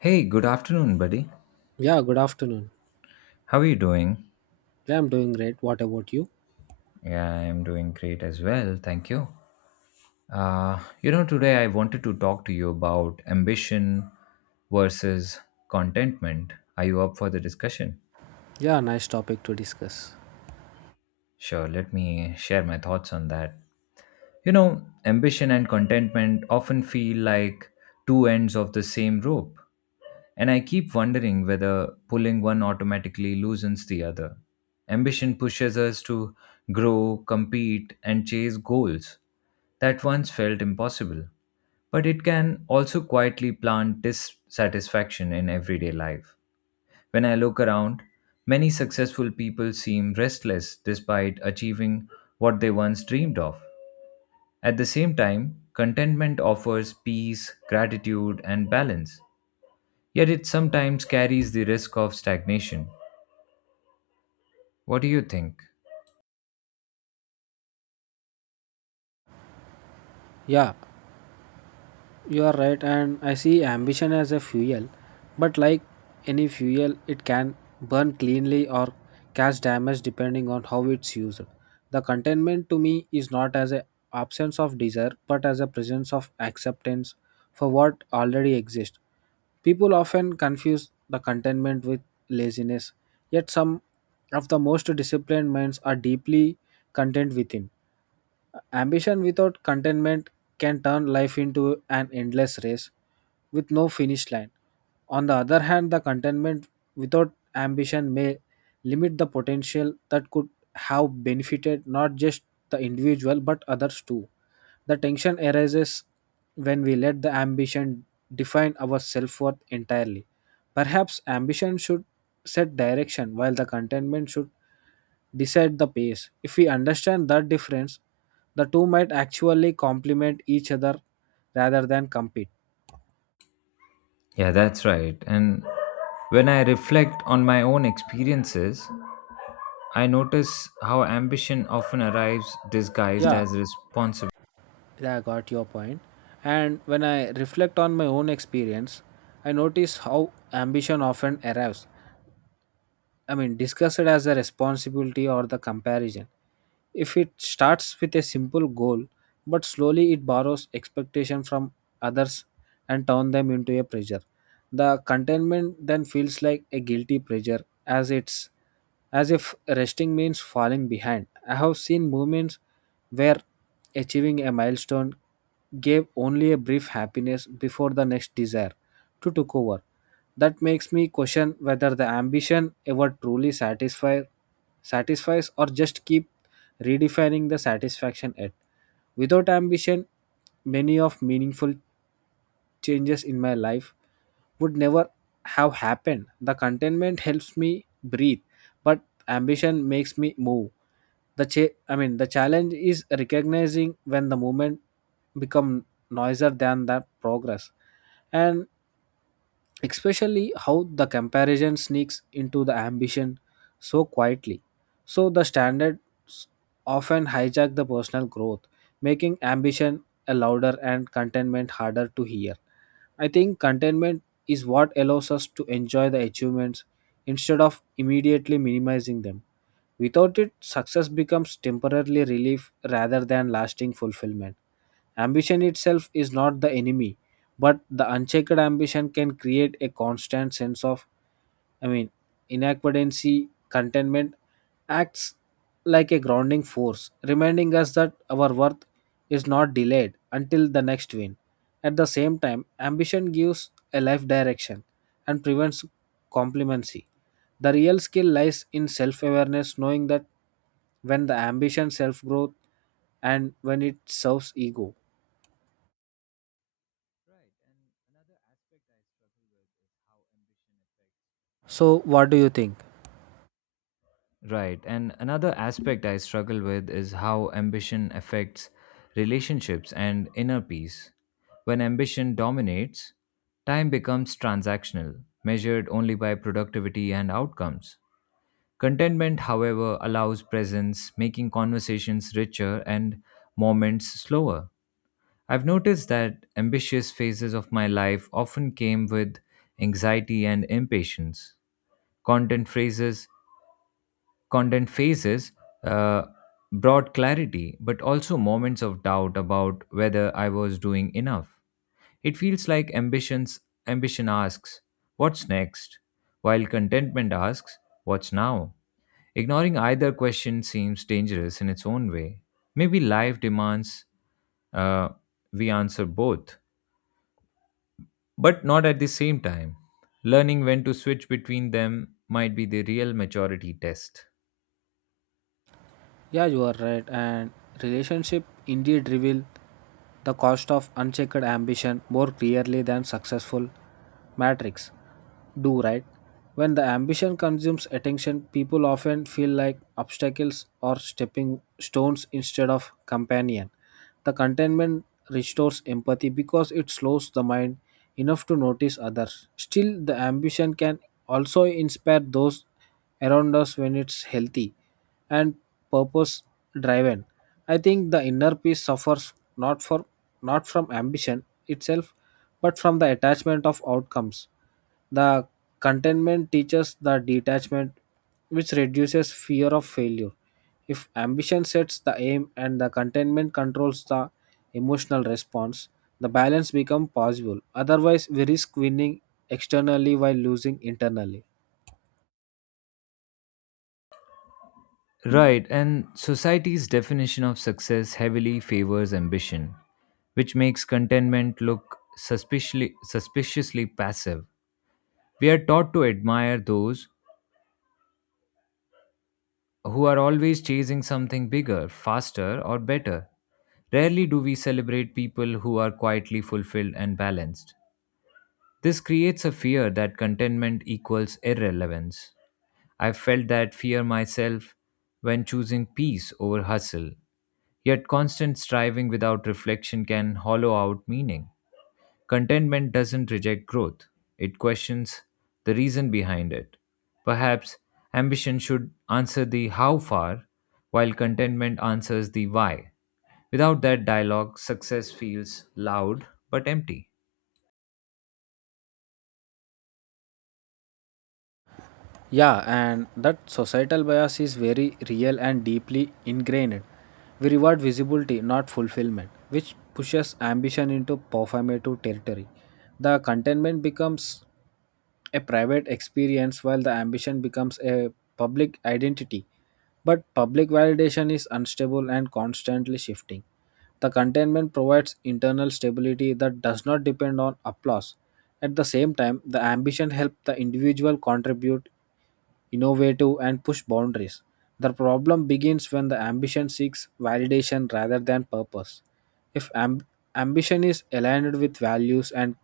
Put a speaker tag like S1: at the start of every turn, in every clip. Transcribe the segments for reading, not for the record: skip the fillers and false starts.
S1: Hey, good afternoon, buddy.
S2: Yeah, good afternoon.
S1: How are you doing?
S2: Yeah, I'm doing great. What about you?
S1: Yeah, I'm doing great as well. Thank you. Today I wanted to talk to you about ambition versus contentment. Are you up for the discussion?
S2: Yeah, nice topic to discuss.
S1: Sure, let me share my thoughts on that. You know, ambition and contentment often feel like two ends of the same rope, and I keep wondering whether pulling one automatically loosens the other. Ambition pushes us to grow, compete, and chase goals that once felt impossible, but it can also quietly plant dissatisfaction in everyday life. When I look around, many successful people seem restless despite achieving what they once dreamed of at the same time, contentment offers peace, gratitude, and balance, yet it sometimes carries the risk of stagnation. What do you think?
S2: Yeah, you are right, and I see ambition as a fuel, but like any fuel, it can burn cleanly or cause damage depending on how it's used. The contentment to me is not as an absence of desire, but as a presence of acceptance for what already exists. People often confuse the contentment with laziness, yet some of the most disciplined minds are deeply content within. Ambition without contentment can turn life into an endless race with no finish line. On the other hand, the contentment without ambition may limit the potential that could have benefited not just the individual but others too. The tension arises when we let the ambition define our self worth entirely. Perhaps ambition should set direction while the contentment should decide the pace. If we understand that difference, the two might actually complement each other rather than compete.
S1: Yeah, that's right. And when I reflect on my own experiences, I notice how ambition often arrives disguised
S2: Yeah,
S1: as responsibility.
S2: yeah, I got your point. And when I reflect on my own experience, I notice how ambition often arrives, I mean, discuss it as a responsibility or the comparison. If it starts with a simple goal, but slowly it borrows expectation from others and turns them into a pressure. The contentment then feels like a guilty pressure as it's as if resting means falling behind. I have seen moments where achieving a milestone gave only a brief happiness before the next desire to took over. That makes me question whether the ambition ever truly satisfies or just keep redefining the satisfaction at. Without ambition, many of meaningful changes in my life would never have happened. The contentment helps me breathe, but ambition makes me move. The I mean the challenge is recognizing when the movement become noisier than the progress. And especially how the comparison sneaks into the ambition so quietly. So the standards often hijack the personal growth, making ambition a louder and contentment harder to hear. I think contentment is what allows us to enjoy the achievements instead of immediately minimizing them. Without it, success becomes temporarily relief rather than lasting fulfillment. Ambition itself is not the enemy, but the unchecked ambition can create a constant sense of, I mean, inadequacy, contentment acts like a grounding force, reminding us that our worth is not delayed until the next win. At the same time, ambition gives a life direction and prevents complacency. The real skill lies in self awareness, knowing that when the ambition self growth and when it serves ego.
S1: Right, and another aspect I've is how ambition affects
S2: So, what
S1: relationships.
S2: do you think?
S1: Right. And another aspect I struggle with is how ambition affects relationships and inner peace. When ambition dominates, time becomes transactional, measured only by productivity and outcomes. Contentment, however, allows presence, making conversations richer and moments slower. I've noticed that ambitious phases of my life often came with anxiety and impatience. Content phrases Content phases uh, brought clarity, but also moments of doubt about whether I was doing enough. It feels like ambition asks, "What's next?" while contentment asks, "What's now?" Ignoring either question seems dangerous in its own way. Maybe life demands uh, we answer both, but not at the same time. Learning when to switch between them might be the real maturity test.
S2: Yeah, you are right. And relationship indeed reveal the cost of unchecked ambition more clearly than successful matrix. Do, right? When the ambition consumes attention, people often feel like obstacles or stepping stones instead of companion. The contentment restores empathy because it slows the mind enough to notice others. Still, the ambition can also inspire those around us when it's healthy and purpose driven. I think the inner peace suffers not from ambition itself but from the attachment of outcomes. The Contentment teaches the detachment, which reduces fear of failure. If ambition sets the aim and the contentment controls the emotional response, the balance becomes possible. Otherwise, we risk winning externally while losing internally.
S1: Right, and society's definition of success heavily favors ambition, which makes contentment look suspiciously passive. We are taught to admire those who are always chasing something bigger, faster, or better. Rarely do we celebrate people who are quietly fulfilled and balanced. This creates a fear that contentment equals irrelevance. I felt that fear myself when choosing peace over hustle. Yet constant striving without reflection can hollow out meaning. Contentment doesn't reject growth, it questions the reason behind it. Perhaps ambition should answer the how far, while contentment answers the why. Without that dialogue, success feels loud but empty.
S2: Yeah, and that societal bias is very real and deeply ingrained. We reward visibility, not fulfillment, which pushes ambition into performative territory. The contentment becomes a private experience while the ambition becomes a public identity. But public validation is unstable and constantly shifting. The containment provides internal stability that does not depend on applause. At the same time, the ambition helps the individual contribute, innovative, and push boundaries. The problem begins when the ambition seeks validation rather than purpose. If amb- ambition is aligned with values and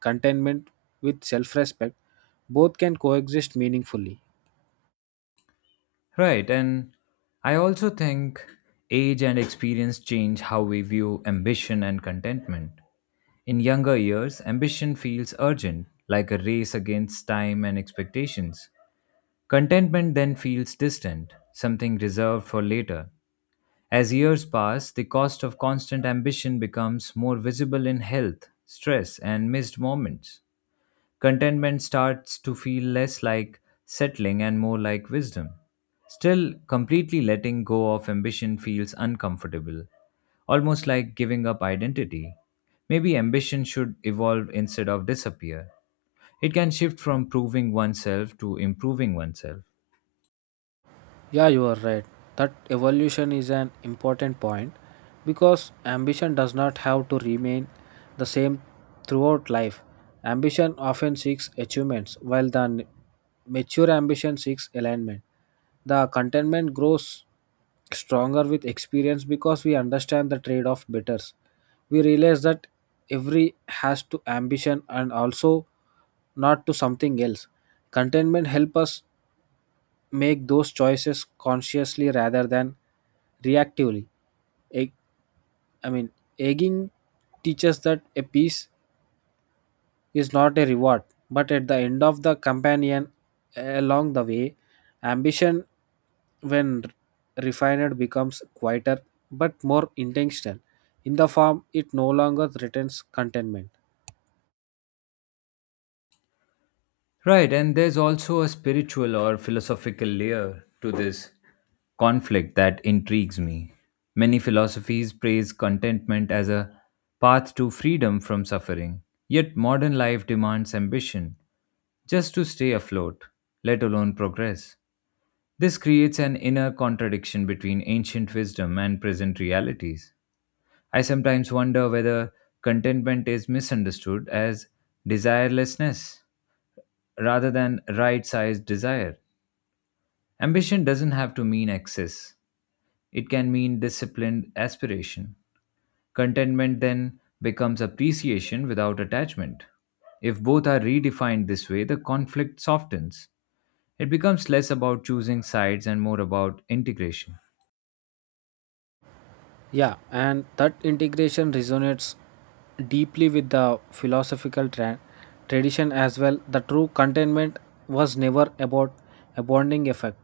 S2: contentment with self respect, both can coexist meaningfully.
S1: Right, and I also think age and experience change how we view ambition and contentment. In younger years, ambition feels urgent, like a race against time and expectations. Contentment then feels distant, something reserved for later. As years pass, the cost of constant ambition becomes more visible in health, stress, and missed moments. Contentment starts to feel less like settling and more like wisdom. Still, completely letting go of ambition feels uncomfortable almost like giving up identity. Maybe ambition should evolve instead of disappear. It can shift from proving oneself to improving oneself.
S2: Yeah, you are right. That evolution is an important point because ambition does not have to remain the same throughout life. Ambition often seeks achievements, while the mature ambition seeks alignment. The contentment grows stronger with experience because we understand the trade off better. We realize that every has to ambition and also not to something else. Contentment help us make those choices consciously rather than reactively. Egg, I mean, egging teaches that a piece is not a reward, but at the end of the companion along the way, ambition, when refined, becomes quieter but more intentional. In the form, it no longer threatens contentment.
S1: Right, and there's also a spiritual or philosophical layer to this conflict that intrigues me. Many philosophies praise contentment as a path to freedom from suffering, yet modern life demands ambition just to stay afloat, let alone progress. This creates an inner contradiction between ancient wisdom and present realities. I sometimes wonder whether contentment is misunderstood as desirelessness rather than right sized desire. Ambition doesn't have to mean excess, it can mean disciplined aspiration. Contentment then becomes appreciation without attachment. If both are redefined this way, the conflict softens. It becomes less about choosing sides and more about integration.
S2: Yeah, and that integration resonates deeply with the philosophical tradition as well. The true contentment was never about a bonding effect,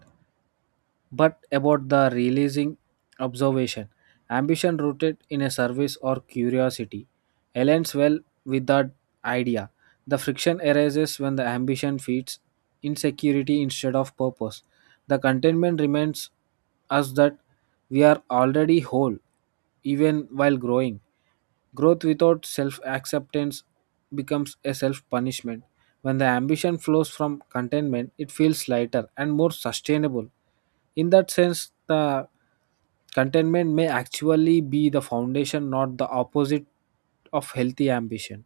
S2: but about the realizing observation. Ambition rooted in a service or curiosity aligns well with that idea. The friction arises when the ambition feeds insecurity instead of purpose. The contentment reminds us that we are already whole, even while growing. Growth without self acceptance becomes a self punishment. When the ambition flows from contentment, it feels lighter and more sustainable. In that sense, the contentment may actually be the foundation, not the opposite of healthy ambition.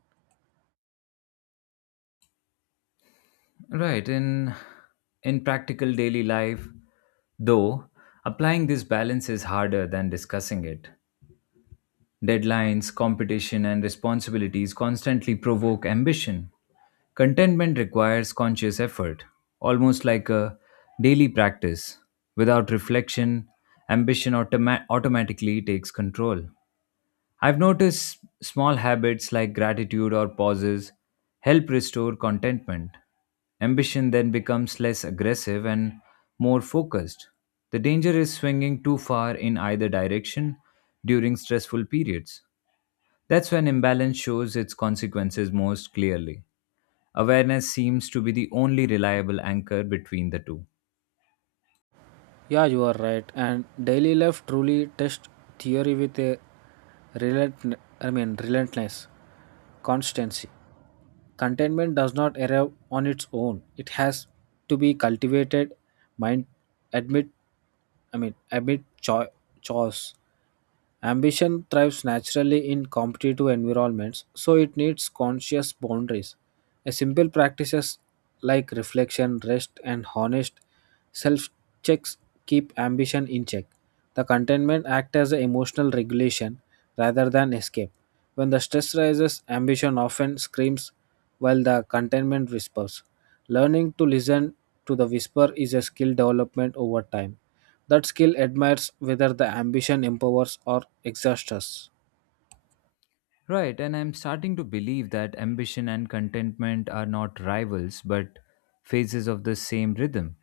S1: Right. In practical daily life, though, applying this balance is harder than discussing it. Deadlines, competition, and responsibilities constantly provoke ambition. Contentment requires conscious effort, almost like a daily practice. Without reflection, automatically takes control. I've noticed small habits like gratitude or pauses help restore contentment. Ambition then becomes less aggressive and more focused. The danger is swinging too far in either direction during stressful periods. That's when imbalance shows its consequences most clearly. Awareness seems to be the only reliable anchor between the two.
S2: Yeah, you are right. And daily life truly tests theory with a relentlessness, constancy. Contentment does not arrive on its own. It has to be cultivated mind admit, admit, cho- chores. Ambition thrives naturally in competitive environments, so it needs conscious boundaries. A simple practices like reflection, rest, and honest self checks keep ambition in check. The contentment acts as an emotional regulation rather than escape. When the stress rises, ambition often screams while the contentment whispers. Learning to listen to the whisper is a skill development over time. That skill admires whether the ambition empowers or exhausts us.
S1: Right, and I'm starting to believe that ambition and contentment are not rivals but phases of the same rhythm.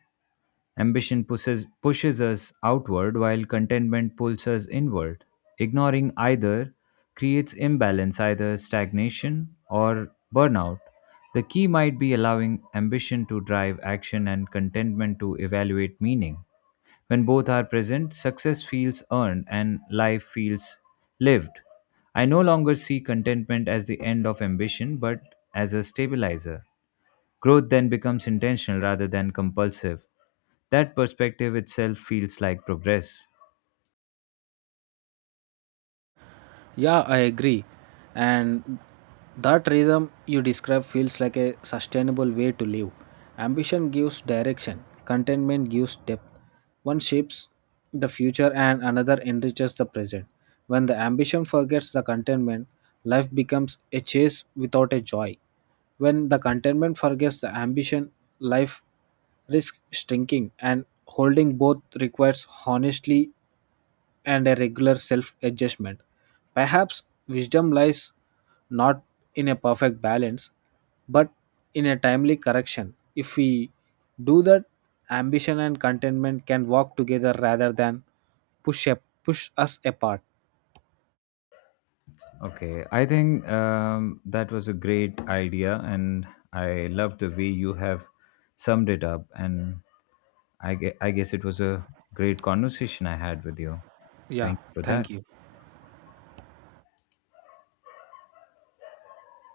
S1: Pushes us outward while contentment pulls us inward. Ignoring either creates imbalance, either stagnation or burnout. The key might be allowing ambition to drive action and contentment to evaluate meaning. When both are present, success feels earned and life feels lived. I no longer see contentment as the end of ambition, but as a stabilizer. Growth then becomes intentional rather than compulsive. That perspective itself feels like progress.
S2: Yeah, I agree. And that rhythm you describe feels like a sustainable way to live. Ambition gives direction, contentment gives depth. One shapes the future and another enriches the present. When the ambition forgets the contentment, life becomes a chase without a joy. When the contentment forgets the ambition, life risks shrinking and holding both requires honestly and a regular self adjustment. Perhaps wisdom lies not in a perfect balance, but in a timely correction. If we do that, ambition and contentment can walk together rather than push, a, push us apart.
S1: Okay, I think that was a great idea, and I love the way you have summed it up. And I guess it was a great conversation I had with you.
S2: Yeah,
S1: Thank you for that.
S2: thank you.